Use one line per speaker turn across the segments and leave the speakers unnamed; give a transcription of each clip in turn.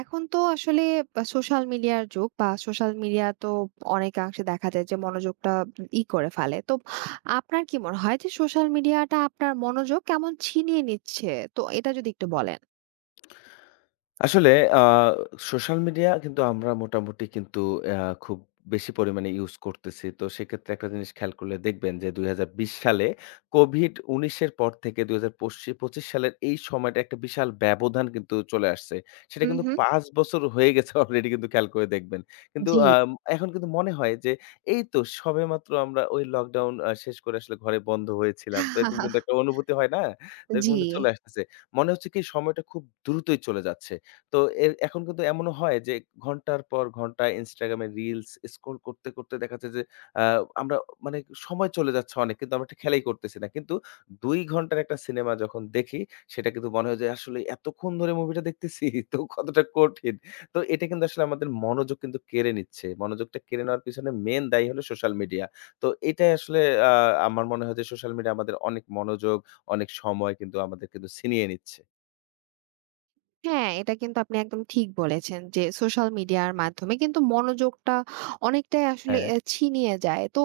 এখন তো আসলে সোশ্যাল মিডিয়ার যুগ বা সোশ্যাল মিডিয়া তো অনেকাংশে দেখা যায় যে মনোযোগটা করে ফেলে। তো আপনার কি মনে হয় যে সোশ্যাল মিডিয়াটা আপনার মনোযোগ কেমন ছিনিয়ে নিচ্ছে? তো এটা যদি একটু বলেন।
আসলে আ সোশ্যাল মিডিয়া কিন্তু আমরা মোটামুটি কিন্তু অ্যা খুব বেশি পরিমাণে ইউজ করতেছি। তো সেক্ষেত্রে একটা জিনিস খেয়াল করলে দেখবেন যে ২০২০ সালে COVID-19 এর পর থেকে ২০২৫ সালের এই সময়টা একটা বিশাল ব্যবধান কিন্তু চলে আসছে। সেটা
হু,
কিন্তু
হু।
৫ বছর হয়ে গেছে অলরেডি কিন্তু খেয়াল করে দেখবেন। কিন্তু
জি।
এখন কিন্তু মনে হয় যে এই তো সবেমাত্র আমরা ওই লকডাউন শেষ করে আসলে ঘরে বন্ধ হয়েছিলাম। তো এরকম কিন্তু একটা অনুভূতি হয় না? তো এরকম
জি।
কিন্তু চলে আসতেছে। মনে হচ্ছে কি সময়টা খুব দ্রুতই চলে যাচ্ছে। তো এখন কিন্তু এমনও হয় যে ঘন্টার পর ঘন্টা Instagram এ রিলস স্ক্রল করতে, করতে দেখা যাচ্ছে যে আ আমরা মানে সময় চলে যাচ্ছে অনেক। কিন্তু আমরা একটা খেলাই করতেছি না। কিন্তু ২ ঘন্টার একটা সিনেমা যখন দেখি, সেটা কিন্তু মনে হয় যে আসলে এতক্ষণ ধরে মুভিটা দেখতেছি তো কতটা কঠিন। তো এটা কিন্তু আসলে আমাদের মনোযোগ কিন্তু কেড়ে নিচ্ছে। মনোযোগটা কেড়ে নেওয়ার পিছনে মেইন দায়ী হলো সোশ্যাল মিডিয়া। তো এটাই আসলে আ আমার মনে হয় যে সোশ্যাল মিডিয়া আমাদের অনেক মনোযোগ, অনেক সময় কিন্তু আমাদের কিন্তু ছিনিয়ে নিচ্ছে।
হ্যাঁ, এটা কিন্তু আপনি একদম ঠিক বলেছেন যে সোশ্যাল মিডিয়ার মাধ্যমে কিন্তু মনোযোগটা অনেকটাই আসলে
হ্যাঁ,
ছিনিয়ে যায়। তো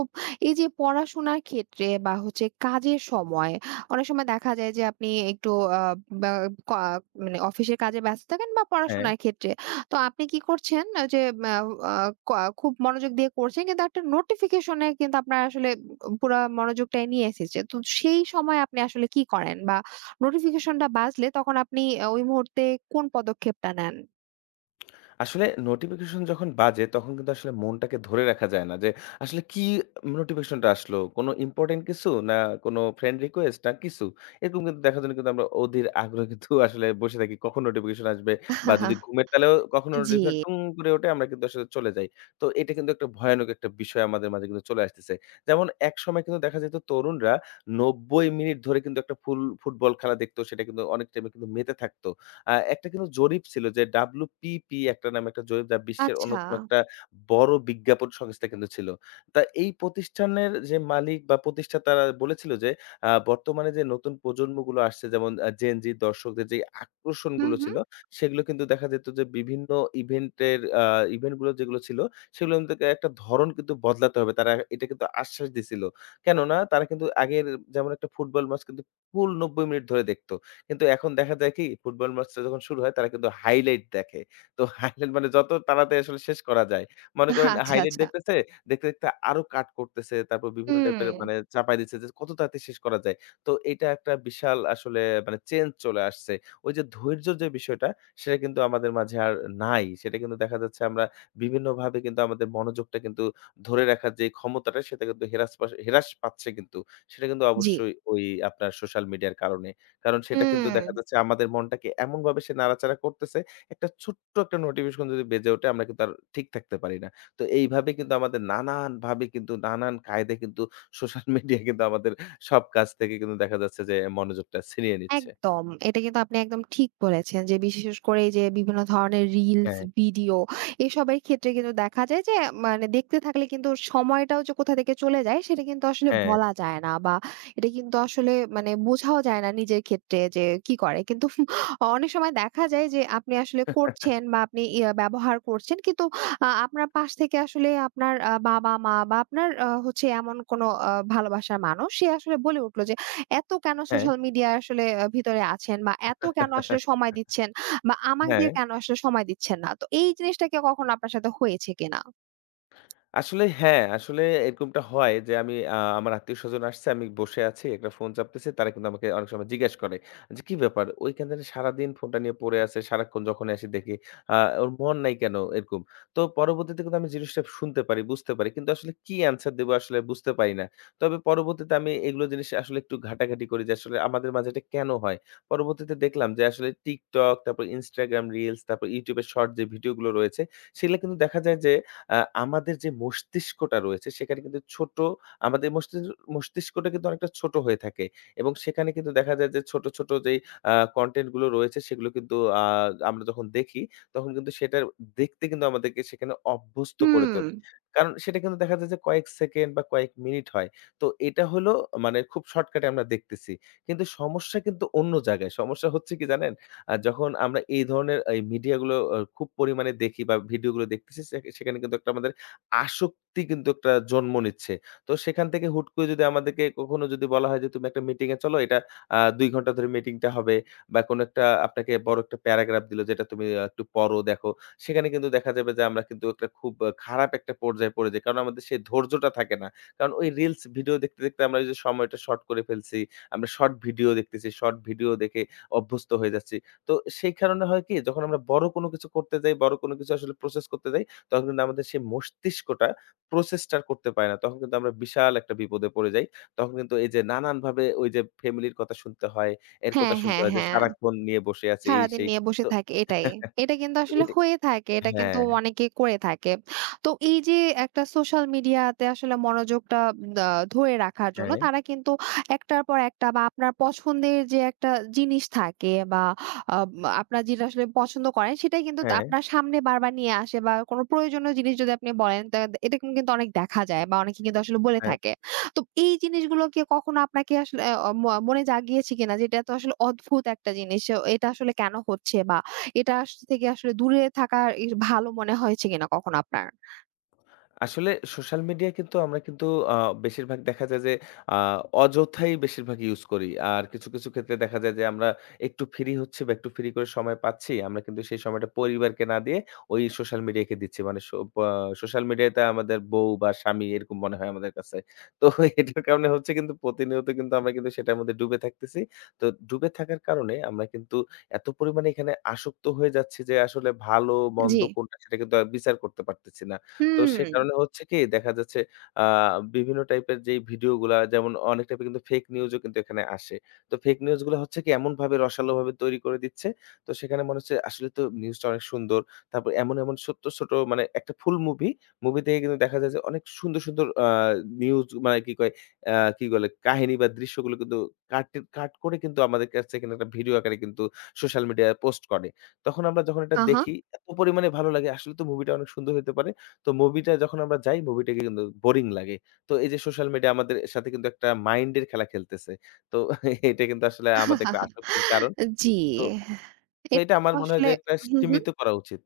এই যে পড়াশোনার ক্ষেত্রে বা হচ্ছে কাজের সময় অনেক সময় দেখা যায় যে আপনি একটু আ বা কা মানে অফিসের কাজে ব্যস্ত থাকেন বা
হ্যাঁ।
পড়াশোনার ক্ষেত্রে। তো আপনি কি করছেন যে মা আ কা খুব মনোযোগ দিয়ে করছেন কিন্তু একটা নোটিফিকেশন এ কিন্তু আপনার আসলে পুরা মনোযোগটাই নিয়ে এসেছে। তো সেই সময় আপনি আসলে কি করেন? বা নোটিফিকেশনটা বাজলে তখন আপনি ওই মুহূর্তে কোন পদক্ষেপটা নেন?
আসলে নোটিফিকেশন যখন বাজে তখন কিন্তু আসলে মনটাকে ধরে রাখা যায় না যে আসলে কি নোটিফিকেশনটা আসলো কোনো ইম্পর্টেন্ট কিছু না কোনো ফ্রেন্ড রিকোয়েস্ট না কিছু এরকম কিন্তু দেখার জন্য কিন্তু আমরা অধীর আগ্রহে কিন্তু আসলে বসে থাকি কখন নোটিফিকেশন আসবে বা যদি ঘুমের তালেও কখনো
জি,
নোটিফিকেশন টুং করে ওঠে আমরা কিন্তু আসলে চলে যাই। তো এটা কিন্তু একটা ভয়ানক একটা বিষয় আমাদের মাঝে কিন্তু চলে আসতেছে। যেমন এক সময় কিন্তু দেখা যেত তরুণরা ৯০ মিনিট ধরে কিন্তু একটা ফুল ফুটবল খেলা দেখতো, সেটা কিন্তু অনেক টাইমে কিন্তু মেতে থাকতো। একটা কিন্তু জরিপ ছিল যে WPP একটা নামে একটা জরিপ, যা বিশ্বের
আচ্ছা।
অন্যতম একটা বড় বিজ্ঞাপন সংস্থা কিন্তু ছিল। তা এই প্রতিষ্ঠানের যে মালিক বা প্রতিষ্ঠাতারা বলেছিল যে বর্তমানে যে নতুন প্রজন্মগুলো আসছে যেমন Gen Z দর্শকদের যে
হুম,
আকর্ষণগুলো
হুম।
ছিল সেগুলো কিন্তু দেখা যেত যে বিভিন্ন ইভেন্টের ইভেন্ট গুলো যেগুলো ছিল সেগুলোর থেকে একটা ধরন কিন্তু বদলাতে হবে। তারা এটা কিন্তু আশ্বাস দিছিল। কেননা তারা কিন্তু আগের যেমন একটা ফুটবল ম্যাচ কিন্তু ফুল ৯০ মিনিট ধরে দেখত। কিন্তু এখন দেখা যায় কি ফুটবল ম্যাচটা যখন শুরু হয় তারা কিন্তু হাইলাইট দেখে। তো হাইলাইট মানে যত তাড়াতাড়ি আসলে শেষ করা যায়। মনে করেন
আচ্ছা,
হাইলাইট
আচ্ছা।
দেখতেছে, দেখতে, দেখতে আরো কাট করতেছে। তারপর বিভিন্ন
হুম।
টাইপের মানে চাপায় দিচ্ছে যে কত তাড়াতাড়ি শেষ করা যায়। তো এটা একটা বিশাল আসলে মানে চেঞ্জ চলে আসছে। ওই যে ধৈর্যর যে বিষয়টা সেটা কিন্তু আমাদের মাঝে আর নাই। সেটা কিন্তু দেখা যাচ্ছে আমরা বিভিন্নভাবে কিন্তু আমাদের মনোযোগটা কিন্তু ধরে রাখার যে ক্ষমতাটা সেটা কিন্তু হেরাস পাচ্ছে কিন্তু। সেটা কিন্তু
জি।
অবশ্যই ওই আপনার সোশ্যাল মিডিয়ার কারণে। কারণ সেটা কিন্তু
হুম।
দেখা যাচ্ছে আমাদের মনটাকে এমনভাবে সে নাড়াচাড়া করতেছে, একটা ছোট্ট একটা নোটিফিকেশন যদি বেজে ওঠে আমরা কিন্তু আর ঠিক থাকতে পারি না। তো এইভাবে কিন্তু আমাদের নানানভাবে কিন্তু নানান কায়দায় কিন্তু সোশ্যাল মিডিয়া কিন্তু আমাদের সব কাজ থেকে কিন্তু দেখা যাচ্ছে যে মনোযোগটা ছিনিয়ে নিচ্ছে।
একদম। এটা কিন্তু আপনি একদম ঠিক বলেছেন যে বিশেষ করে এই যে বিভিন্ন ধরনের রিলস,
হ্যাঁ,
ভিডিও এসবের ক্ষেত্রে কিন্তু দেখা যায় যে মানে দেখতে থাকলে কিন্তু সময়টাও যে কোথা থেকে চলে যায় সেটা কিন্তু আসলে
হ্যাঁ,
বলা যায় না বা এটা কিন্তু আসলে মানে বোঝাও যায় না নিজের ক্ষেত্রে যে কি করে। কিন্তু অনেক সময় দেখা যায় যে আপনি আসলে করছেন বা আপনি ইয়া ব্যবহার করছেন কিন্তু আপনার পাশ থেকে আসলে আপনার বাবা-মা বা আপনার হচ্ছে এমন কোনো ভালোবাসার মানুষ সে আসলে বলে উঠলো যে এত কেন
হ্যাঁ,
সোশ্যাল মিডিয়ায় আসলে ভিতরে আছেন বা এত কেন আসলে সময় দিচ্ছেন বা আমাদের
হ্যাঁ।
কেন আসলে সময় দিচ্ছেন না? তো এই জিনিসটা কি কখনো আপনার সাথে হয়েছে কিনা?
আসলে হ্যাঁ, আসলে এরকমটা হয় যে আমি আমার আত্মীয়স্বজন আসছে, আমি বসে আছি, একটা ফোন চাপতেছি। তারা কিন্তু আমাকে অনেক সময় জিজ্ঞেস করে যে, "কি ব্যাপার? ওইখানে সারাদিন ফোনটা নিয়ে পড়ে আছে। সারাক্ষণ যখনই আসি দেখি আ ওর মন নাই কেন?" এরকম। তো পরবর্তীতে কিন্তু আমি জিনিসটা শুনতে পারি, বুঝতে পারি। কিন্তু আসলে কি অ্যান্সার দেব আসলে বুঝতে পারি না। তবে পরবর্তীতে আমি এগুলো জিনিস আসলে একটু ঘাটাঘাটি করি যে আসলে আমাদের মাঝে এটা কেন হয়? পরবর্তীতে দেখলাম যে আসলে TikTok, তারপর Instagram Reels, তারপর YouTube এর শর্ট যে ভিডিওগুলো রয়েছে, সেগুলা কিন্তু দেখা যায় যে আ আমাদের যে মস্তিষ্কটা রয়েছে সেখানে কিন্তু ছোট আমাদের মস্তিষ্কটা কিন্তু অনেকটা ছোট হয়ে থাকে এবং সেখানে কিন্তু দেখা যায় যে ছোট, ছোট যেই কনটেন্ট গুলো রয়েছে সেগুলো কিন্তু আ আমরা যখন দেখি তখন কিন্তু সেটার দেখতে কিন্তু আমাদেরকে সেখানে অভ্যস্ত করে
হুম।
তোলে। কারণ সেটা কিন্তু দেখা যায় যে কয়েক সেকেন্ড বা কয়েক মিনিট হয়। তো এটা হলো মানে খুব শর্টকাটে আমরা দেখতেছি। কিন্তু সমস্যা কিন্তু অন্য জায়গায়। সমস্যা হচ্ছে কি জানেন? যখন আমরা এই ধরনের এই মিডিয়াগুলো খুব পরিমাণে দেখি বা ভিডিওগুলো দেখতেছি সেখানে কিন্তু একটা আমাদের আসক্তি কিন্তু একটা জন্ম নিচ্ছে। তো সেখান থেকে হুট করে যদি আমাদেরকে কখনো যদি বলা হয় যে, "তুমি একটা মিটিং এ চলো, এটা ২ ঘন্টা ধরে মিটিংটা হবে" বা কোনো একটা আপনাকে বড় একটা প্যারাগ্রাফ দিল যেটা তুমি একটু পড়ো, দেখো। সেখানে কিন্তু দেখা যাবে যে আমরা কিন্তু একটা খুব খারাপ একটা পর্যায়ে পড়ে যাই। কারণ আমাদের সেই ধৈর্যটা থাকে না। কারণ ওই রিলস ভিডিও দেখতে, দেখতে আমরা ওই যে সময়টা শর্ট করে ফেলছি। আমরা শর্ট ভিডিও দেখতেছি, শর্ট ভিডিও দেখে অভ্যস্ত হয়ে যাচ্ছি। তো সেই কারণে হয় কি যখন আমরা বড় কোনো কিছু করতে যাই, বড় কোনো কিছু আসলে প্রসেস করতে যাই, তখন কিন্তু আমাদের সেই মস্তিষ্কটা প্রসেসটা আর করতে পারে না। তখন কিন্তু আমরা বিশাল একটা বিপদে পড়ে যাই। তখন কিন্তু এই যে নানানভাবে ওই যে ফ্যামিলির কথা শুনতে হয়, এর
হ্যাঁ,
কথা শুনতে
হ্যাঁ,
হয় যে
হ্যাঁ।
সারাক্ষণ নিয়ে বসে আছে এই
সারাদিন
সেই।
নিয়ে বসে
তো
থাকে এটাই। এটা কিন্তু আসলে
এটা
হয়ে থাকে। এটা কিন্তু
হ্যাঁ,
অনেকে করে থাকে। তো এই যে একটা সোশ্যাল মিডিয়াতে আসলে মনোযোগটা দা ধরে রাখার জন্য
হ্যাঁ,
তারা কিন্তু একটার পর একটা বা আপনার পছন্দের যে একটা জিনিস থাকে বা আব আপনার যেটা আসলে পছন্দ করেন সেটাই কিন্তু তা
হ্যাঁ,
আপনার সামনে বারবার নিয়ে আসে বা কোনো প্রয়োজনীয় জিনিস যদি আপনি বলেন তা এরকম কিন্তু অনেক দেখা যায় বা অনেকে কিন্তু আসলে বলে
হ্যাঁ।
থাকে। তো এই জিনিসগুলোকে কখনো আপনাকে আসলে অ ম মনে জাগিয়েছে কিনা যে, এটা তো আসলে অদ্ভুত একটা জিনিস। এটা আসলে কেন হচ্ছে? বা এটা থেকে আসলে দূরে থাকা ভালো মনে হয়েছে কিনা কখনো আপনার?
আসলে সোশ্যাল মিডিয়া কিন্তু আমরা কিন্তু আ বেশিরভাগ দেখা যায় যে আ অযথাই বেশিরভাগ ইউজ করি। আর কিছু, কিছু ক্ষেত্রে দেখা যায় যে আমরা একটু ফ্রি হচ্ছি বা একটু ফ্রি করে সময় পাচ্ছি। আমরা কিন্তু সেই সময়টা পরিবারকে না দিয়ে ওই সোশ্যাল মিডিয়াকে দিচ্ছি। মানে সো পা সোশ্যাল মিডিয়াতে আমাদের বউ বা স্বামী এরকম মনে হয় আমাদের কাছে। তো এটার কারণে হচ্ছে কিন্তু প্রতিনিয়ত কিন্তু আমরা কিন্তু সেটার মধ্যে ডুবে থাকতেছি। তো ডুবে থাকার কারণে আমরা কিন্তু এত পরিমাণে এখানে আসক্ত হয়ে যাচ্ছি যে আসলে ভালো
জি।
মন্দ কোনটা সেটা কিন্তু আর বিচার করতে পারতেছি না। তো সে
হুম।
কারণে হচ্ছে কি দেখা যাচ্ছে আ বিভিন্ন টাইপের যেই ভিডিওগুলা যেমন অনেক টাইপের কিন্তু ফেক নিউজও কিন্তু এখানে আসে। তো ফেক নিউজ গুলা হচ্ছে কি এমনভাবে রসালোভাবে তৈরি করে দিচ্ছে। তো সেখানে মনে হচ্ছে আসলে তো নিউজটা অনেক সুন্দর। তারপর এমন, এমন ছোট্ট, ছোট মানে একটা ফুল মুভি, মুভি থেকে কিন্তু দেখা যায় যে অনেক সুন্দর, সুন্দর নিউজ মানে কি কয় কি বলে কাহিনী বা দৃশ্যগুলো কিন্তু কাটে কাট করে কিন্তু আমাদের কাছে কিন্তু একটা ভিডিও আকারে কিন্তু সোশ্যাল মিডিয়ায় পোস্ট করে। তখন আমরা যখন এটা
আ হা।
দেখি এত পরিমাণে ভালো লাগে আসলে তো মুভিটা অনেক সুন্দর হইতে পারে। তো মুভিটা যখন আমরা যাই মুভিটাকে কিন্তু বোরিং লাগে। তো এই যে সোশ্যাল মিডিয়া আমাদের সাথে কিন্তু একটা মাইন্ডের খেলা খেলতেছে। তো এটা কিন্তু আসলে আমাদের একটা আসক্তির কারণ।
জি।
তো, তো
এটা
এটা আমার মনে হয়
আসলে
যে একটা
হুম, হুম।
সীমিত করা উচিত।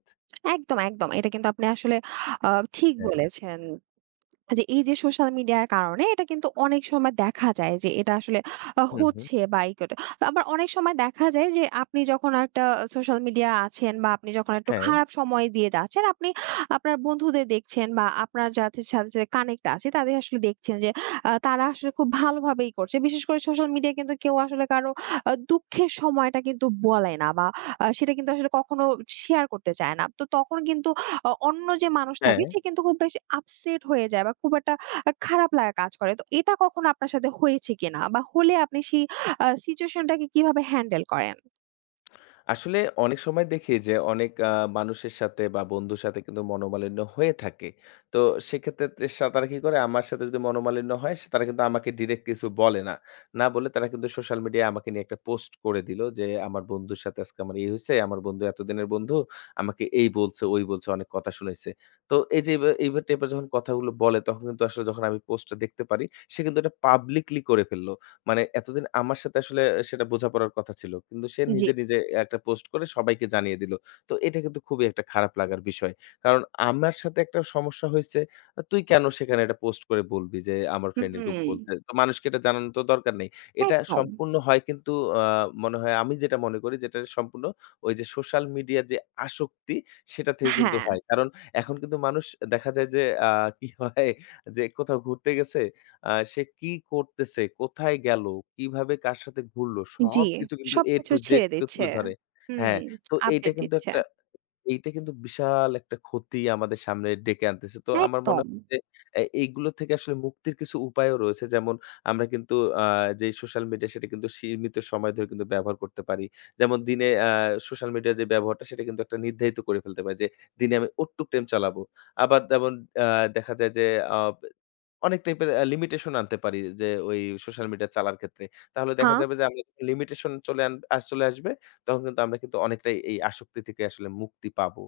একদম, একদম। এটা কিন্তু আপনি আসলে আ ঠিক
হ্যাঁ।
বলেছেন। যে এই যে সোশ্যাল মিডিয়ার কারণে এটা কিন্তু অনেক সময় দেখা যায় যে এটা আসলে
হুম, হুম।
হচ্ছে বা এই করে। আবার অনেক সময় দেখা যায় যে আপনি যখন একটা সোশ্যাল মিডিয়া আছেন বা আপনি যখন একটু
হ্যাঁ,
খারাপ সময় দিয়ে যাচ্ছেন, আপনি আপনার বন্ধুদের দেখছেন বা আপনার যাদের সাথে যে কানেক্ট আছে তাদের আসলে দেখছেন যে তারা আসলে খুব ভালোভাবেই করছে। বিশেষ করে সোশ্যাল মিডিয়া কিন্তু কেউ আসলে কারো দুঃখের সময়টা কিন্তু বলে না বা সেটা কিন্তু আসলে কখনো শেয়ার করতে চায় না। তো তখন কিন্তু অন্য যে মানুষ থাকে
হ্যাঁ।
সে কিন্তু খুব বেশি আপসেট হয়ে যায় বা খুব একটা খারাপ লাগা কাজ করে। তো এটা কখনো আপনার সাথে হয়েছে কিনা? বা হলে আপনি সেই সিচুয়েশন টাকে কিভাবে হ্যান্ডেল করেন?
আসলে অনেক সময় দেখি যে অনেক মানুষের সাথে বা বন্ধুর সাথে কিন্তু মনোমালিন্য হয়ে থাকে। তো সেক্ষেত্রে তে সা তারা কি করে আমার সাথে যদি মনোমালিন্য হয় সে তারা কিন্তু আমাকে ডিরেক্ট কিছু বলে না। না বলে তারা কিন্তু সোশ্যাল মিডিয়ায় আমাকে নিয়ে একটা পোস্ট করে দিলো যে, "আমার বন্ধুর সাথে আজকে আমার এই হইছে। আমার বন্ধু এতদিনের বন্ধু আমাকে এই বলছে, ওই বলছে, অনেক কথা শুনাইছে।" তো এই যে এই টাইপের যখন কথাগুলো বলে তখন কিন্তু আসলে যখন আমি পোস্টটা দেখতে পারি সে কিন্তু এটা পাবলিকলি করে ফেলল। মানে এতদিন আমার সাথে আসলে সেটা বোঝাপড়ার কথা ছিল। কিন্তু সে
জি।
নিজে, নিজে একটা পোস্ট করে সবাইকে জানিয়ে দিল। তো এটা কিন্তু খুবই একটা খারাপ লাগার বিষয়। কারণ আমার সাথে একটা সমস্যা হইছে। তুই কেন সেখানে এটা পোস্ট করে বলবি যে আমার ফ্রেন্ড এর গ্রুপ
হুম।
খুলছে। তো মানুষকে এটা জানানোর তো দরকার নেই। এটা
একদম।
সম্পূর্ণ হয় কিন্তু আ মনে হয় আমি যেটা মনে করি যেটা সম্পূর্ণ ওই যে সোশ্যাল মিডিয়ার যে আসক্তি সেটা থেকে কিন্তু
হ্যাঁ,
হয়। কারণ এখন কিন্তু মানুষ দেখা যায় যে আ কি হয় যে কোথাও ঘুরতে গেছে আ সে কি করতেছে, কোথায় গেল, কিভাবে কার সাথে ঘুরলো
জি।
সবকিছু কিন্তু A
সবকিছু
to Z
ছেড়ে
কিন্তু
দিচ্ছে।
তুলে ধরে।
হুম,
হ্যাঁ, তো এইটা
আপডেট
কিন্তু
দিচ্ছে।
একটা এইটা কিন্তু বিশাল একটা ক্ষতি আমাদের সামনে ডেকে আনতেছে। তো আমার মনে
একদম।
হয় যে এইগুলো থেকে আসলে মুক্তির কিছু উপায়ও রয়েছে। যেমন আমরা কিন্তু আ যে সোশ্যাল মিডিয়া সেটা কিন্তু সীমিত সময় ধরে কিন্তু ব্যবহার করতে পারি। যেমন দিনে সোশ্যাল মিডিয়ার যে ব্যবহারটা সেটা কিন্তু একটা নির্ধারিত করে ফেলতে পারি যে দিনে আমি অতটুক টাইম চালাবো। আবার যেমন আ দেখা যায় যে আ অনেক টাইপের লিমিটেশন আনতে পারি যে ওই সোশ্যাল মিডিয়া চালার ক্ষেত্রে। তাহলে
হা
দেখা যাবে যে আমরা যখন লিমিটেশন চলে আন আস চলে আসবে তখন কিন্তু আমরা কিন্তু অনেকটাই এই আসক্তি থেকে আসলে মুক্তি পাবো।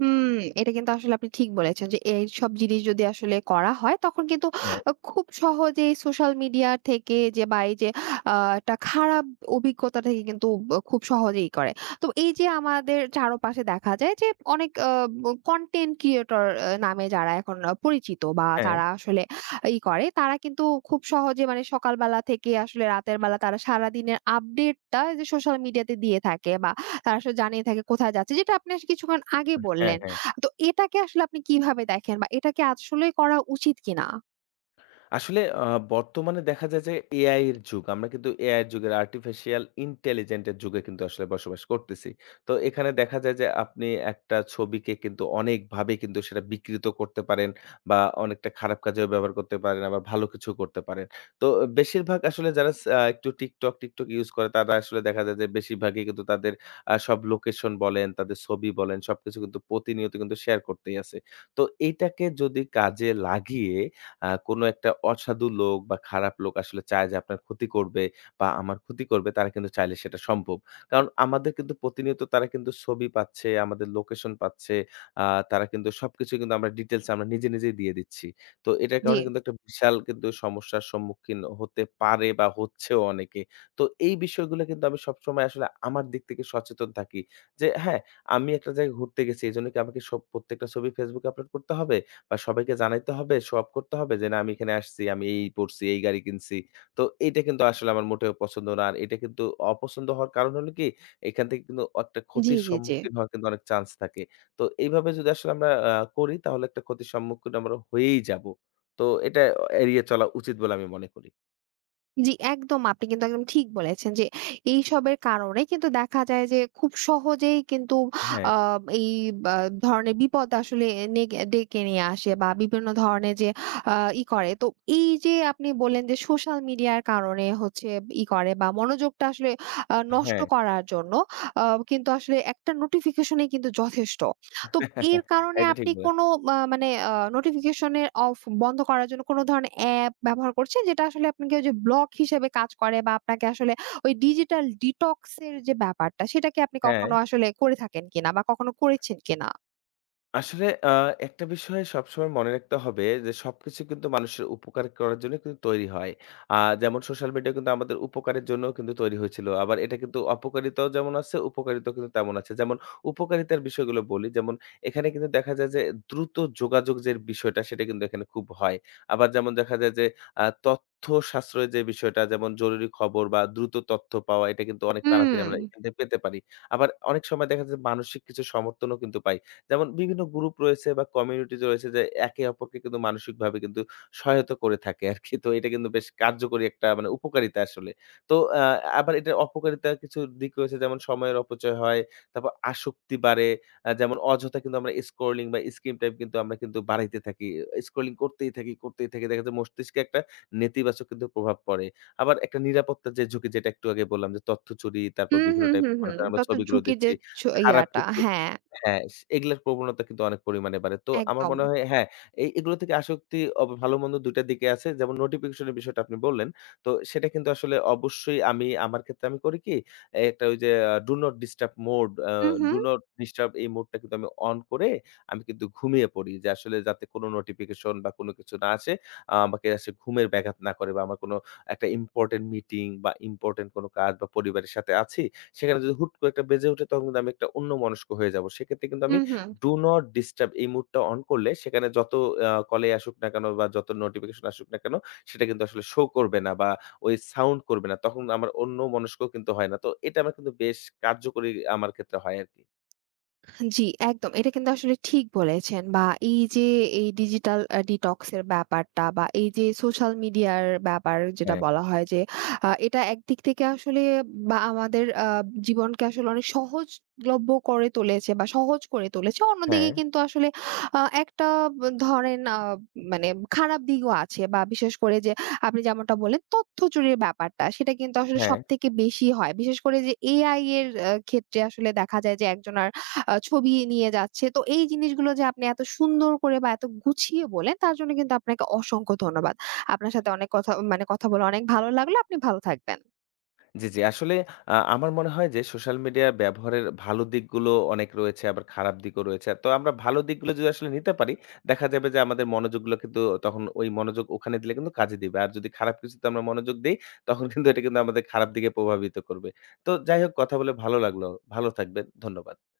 হুম, এটা কিন্তু আসলে আপনি ঠিক বলেছেন যে এইসব জিনিস যদি আসলে করা হয় তখন কিন্তু
হ্যাঁ।
খুব সহজেই সোশ্যাল মিডিয়া থেকে যে বা এই যে আ একটা খারাপ অভিজ্ঞতা থেকে কিন্তু খুব সহজেই করে। তো এই যে আমাদের চারপাশে দেখা যায় যে অনেক আ ব কনটেন্ট ক্রিয়েটর নামে যারা এখন পরিচিত বা
হ্যাঁ,
তারা আসলে করে তারা কিন্তু খুব সহজে মানে সকালবেলা থেকে আসলে রাতের বেলা তারা সারাদিনের আপডেটটা যে সোশ্যাল মিডিয়াতে দিয়ে থাকে বা তারা আসলে জানিয়ে থাকে কোথায় যাচ্ছে। যেটা আপনি কিছুক্ষণ আগে
হ্যাঁ,
বললেন।
হ্যাঁ।
তো এটাকে আসলে আপনি কিভাবে দেখেন বা এটা কি আসলেই করা উচিত কিনা?
আসলে বর্তমানে দেখা যায় যে এআই এর যুগ। আমরা কিন্তু এআই এর যুগের আর্টিফিশিয়াল ইন্টেলিজেন্ট এর যুগে কিন্তু আসলে বসবাস করতেছি। তো এখানে দেখা যায় যে আপনি একটা ছবিকে কিন্তু অনেকভাবে কিন্তু সেটা বিকৃত করতে পারেন বা অনেকটা খারাপ কাজেও ব্যবহার করতে পারেন, আবার ভালো কিছু করতে পারেন। তো বেশিরভাগ আসলে যারা স আ একটু TikTok ইউজ করে তারা আসলে দেখা যায় যে বেশিরভাগই কিন্তু তাদের সব লোকেশন বলেন, তাদের ছবি বলেন সবকিছু কিন্তু প্রতিনিয়ত কিন্তু শেয়ার করতেই আছে। তো এইটাকে যদি কাজে লাগিয়ে কোনো একটা অসাধু লোক বা খারাপ লোক আসলে চায় যে আপনার ক্ষতি করবে বা আমার ক্ষতি করবে, তারা কিন্তু চাইলে সেটা সম্ভব। কারণ আমাদের কিন্তু প্রতিনিয়ত তারা কিন্তু ছবি পাচ্ছে, আমাদের লোকেশন পাচ্ছে, আ তারা কিন্তু সবকিছু কিন্তু আমরা ডিটেইলস আমরা নিজেই দিয়ে দিচ্ছি। তো এটার
জি,
কারণে কিন্তু একটা বিশাল কিন্তু সমস্যার সম্মুখীন হতে পারে বা হচ্ছেও অনেকে। তো এই বিষয়গুলো কিন্তু আমি সবসময় আসলে আমার দিক থেকে সচেতন থাকি যে, হ্যাঁ, আমি একটা জায়গায় ঘুরতে গেছি। এজন্য কি আমাকে সব প্রত্যেকটা ছবি Facebook এ আপলোড করতে হবে? বা সবাইকে জানাইতে হবে, শো অফ করতে হবে যে, "না, আমি এখানে আসছি, আমি এই পড়ছি, এই গাড়ি কিনছি।" তো এইটা কিন্তু আসলে আমার মোটেও পছন্দ না। আর এটা কিন্তু অপছন্দ হওয়ার কারণ হলো কি? এখান থেকে কিন্তু একটা
জি,
ক্ষতির
জি, জি।
সম্মুখীন হওয়ার কিন্তু অনেক চান্স থাকে। তো এইভাবে যদি আসলে আমরা করি তাহলে একটা ক্ষতির সম্মুখীন আমরা হয়েই যাবো। তো এটা এড়িয়ে চলা উচিত বলে আমি মনে করি।
জি, একদম আপনি কিন্তু একদম ঠিক বলেছেন যে এইসবের কারণে কিন্তু দেখা যায় যে খুব সহজেই কিন্তু
হ্যাঁ,
আ এই বা ধরনের বিপদ আসলে ডেকে নিয়ে আসে বা বিভিন্ন ধরনের যে আ ই করে। তো এই যে আপনি বললেন যে সোশ্যাল মিডিয়ার কারণে হচ্ছে করে বা মনোযোগটা আসলে নষ্ট
হ্যাঁ।
করার জন্য আ কিন্তু আসলে একটা নোটিফিকেশন ই কিন্তু যথেষ্ট। তো এর কারণে
এটা ঠিক
আপনি কোনো
বলেছেন।
মানে নোটিফিকেশন এর অফ বন্ধ করার জন্য কোনো ধরনের অ্যাপ ব্যবহার করছেন? যেটা আসলে আপনাকে ওই যে ব্লক হিসেবে কাজ করে বা আপনাকে আসলে ওই ডিজিটাল ডিটক্স এর যে ব্যাপারটা, সেটা কি আপনি
হ্যাঁ।
কখনো আসলে করে থাকেন কিনা বা কখনো করেছেন কিনা?
আসলে একটা বিষয় সবসময় মনে রাখতে হবে যে, সবকিছু কিন্তু মানুষের উপকার করার জন্য কিন্তু তৈরি হয়। আ যেমন সোশ্যাল মিডিয়া কিন্তু আমাদের উপকারের জন্যও কিন্তু তৈরি হয়েছিল। আবার এটা কিন্তু অপকারিতাও যেমন আছে, উপকারিতাও কিন্তু তেমন আছে। যেমন উপকারিতার বিষয়গুলো বলি, যেমন এখানে কিন্তু দেখা যায় যে, দ্রুত যোগাযোগ যে বিষয়টা সেটা কিন্তু এখানে খুব হয়। আবার যেমন দেখা যায় যে, তথ্য সাশ্রয়ের যে বিষয়টা যেমন জরুরি খবর বা দ্রুত তথ্য পাওয়া এটা কিন্তু অনেক
হুম।
তাড়াতাড়ি আমরা এখান থেকে পেতে পারি। আবার অনেক সময় দেখা যায় যে, মানসিক কিছু সমর্থনও কিন্তু পাই। যেমন বিভিন্ন গ্রুপ রয়েছে বা কমিউনিটিজ রয়েছে যে একে অপরকে কিন্তু মানসিকভাবে কিন্তু সহায়তা করে থাকে আরকি। তো এটা কিন্তু বেশ কার্যকরী একটা মানে উপকারিতা আসলে। তো আবার এটার অপকারিতার কিছু দিক রয়েছে যেমন সময়ের অপচয় হয়, তারপর আসক্তি বাড়ে। যেমন অযথা কিন্তু আমরা স্ক্রলিং বা স্ক্রিন টাইম কিন্তু আমরা কিন্তু বাড়াইতে থাকি। স্ক্রলিং করতেই থাকি, করতেই থাকি। দেখা যায় মস্তিষ্কে একটা নেতিবাচক কিন্তু প্রভাব পড়ে। আবার একটা নিরাপত্তার যে ঝুঁকি যেটা একটু আগে বললাম যে তথ্য চুরি, তারপর
হুম,
বিভিন্ন
হুম,
টাইপ
হুম,
মনে
হুম।
করেন আমরা
তত
ছবিগুলো
ঝুঁকি যে
দিচ্ছি। খারাপ
ইয়াটা
কিছু
হ্যাঁ,
হ্যাঁ, স এগুলার প্রবণতা কিন্তু অনেক পরিমাণে বাড়ে। তো আমার
একদম।
মনে হয় হ্যাঁ, এই এগুলো থেকে আসক্তি অব ভালো-মন্দ ২ টা দিকে আছে। যেমন নোটিফিকেশন এর বিষয়টা আপনি বললেন। তো সেটা কিন্তু আসলে অবশ্যই আমি আমার ক্ষেত্রে আমি করি কি, একটা ওই যে ডু নট ডিস্টার্ব মোড,
হু, হু।
ডু নট ডিস্টার্ব এই মোডটা কিন্তু আমি অন করে আমি কিন্তু ঘুমিয়ে পড়ি। যে আসলে যাতে কোনো নোটিফিকেশন বা কোনো কিছু না আসে, আমাকে আসে ঘুমের ব্যাঘাত না করে বা আমার কোনো একটা ইম্পোর্টেন্ট মিটিং বা ইম্পোর্টেন্ট কোনো কাজ বা পরিবারের সাথে আছি। সেখানে যদি হুট করে একটা বেজে উঠে তখন কিন্তু আমি একটা অন্যমনস্ক হয়ে যাবো। সেক্ষেত্রে কিন্তু আমি
হুম, হুম।
ডু নট ডিস্টার্ব এই মুডটা অন করলে সেখানে যত কলই আসুক না কেন বা যত নোটিফিকেশন আসুক না কেন সেটা কিন্তু আসলে শো করবে না বা ওই সাউন্ড করবে না। তখন আমার অন্যমনস্ক কিন্তু হয় না। তো এটা আমার কিন্তু বেশ কার্যকরী আমার ক্ষেত্রে হয় আরকি।
জি, একদম। এটা কিন্তু আসলে ঠিক বলেছেন বা এই যে এই ডিজিটাল ডিটক্স এর ব্যাপারটা বা এই যে সোশ্যাল মিডিয়ার ব্যাপার যেটা
হ্যাঁ,
বলা হয় যে এটা একদিক থেকে আসলে বা আমাদের জীবনকে আসলে অনেক সহজলভ্য করে তুলেছে বা সহজ করে তুলেছে। অন্যদিকে
হ্যাঁ,
কিন্তু আসলে একটা ধরেন মানে খারাপ দিকও আছে বা বিশেষ করে যে আপনি যেমনটা বললেন তথ্য চুরির ব্যাপারটা সেটা কিন্তু আসলে
হ্যাঁ।
সবথেকে বেশি হয়। বিশেষ করে যে এআই এর ক্ষেত্রে আসলে দেখা যায় যে একজন আর ছবি নিয়ে যাচ্ছে। তো এই জিনিসগুলো যে আপনি এত সুন্দর করে বা এত গুছিয়ে বলেন তার জন্য কিন্তু আপনাকে অসংখ্য ধন্যবাদ। আপনার সাথে অনেক কথা মানে কথা বলে অনেক ভালো লাগলো। আপনি ভালো থাকবেন।
জি, জি। আসলে আমার মনে হয় যে সোশ্যাল মিডিয়া ব্যবহারের ভালো দিকগুলো অনেক রয়েছে, আবার খারাপ দিকও রয়েছে। তো আমরা ভালো দিকগুলো যদি আসলে নিতে পারি, দেখা যাবে যে আমাদের মনোযোগগুলো কিন্তু তখন ওই মনোযোগ ওখানে দিলে কিন্তু কাজে দিবে। আর যদি খারাপ কিছুতে আমরা মনোযোগ দেই, তখন কিন্তু এটা কিন্তু আমাদের খারাপ দিকে প্রভাবিত করবে। তো যাই হোক কথা বলে ভালো লাগলো। ভালো থাকবেন। ধন্যবাদ।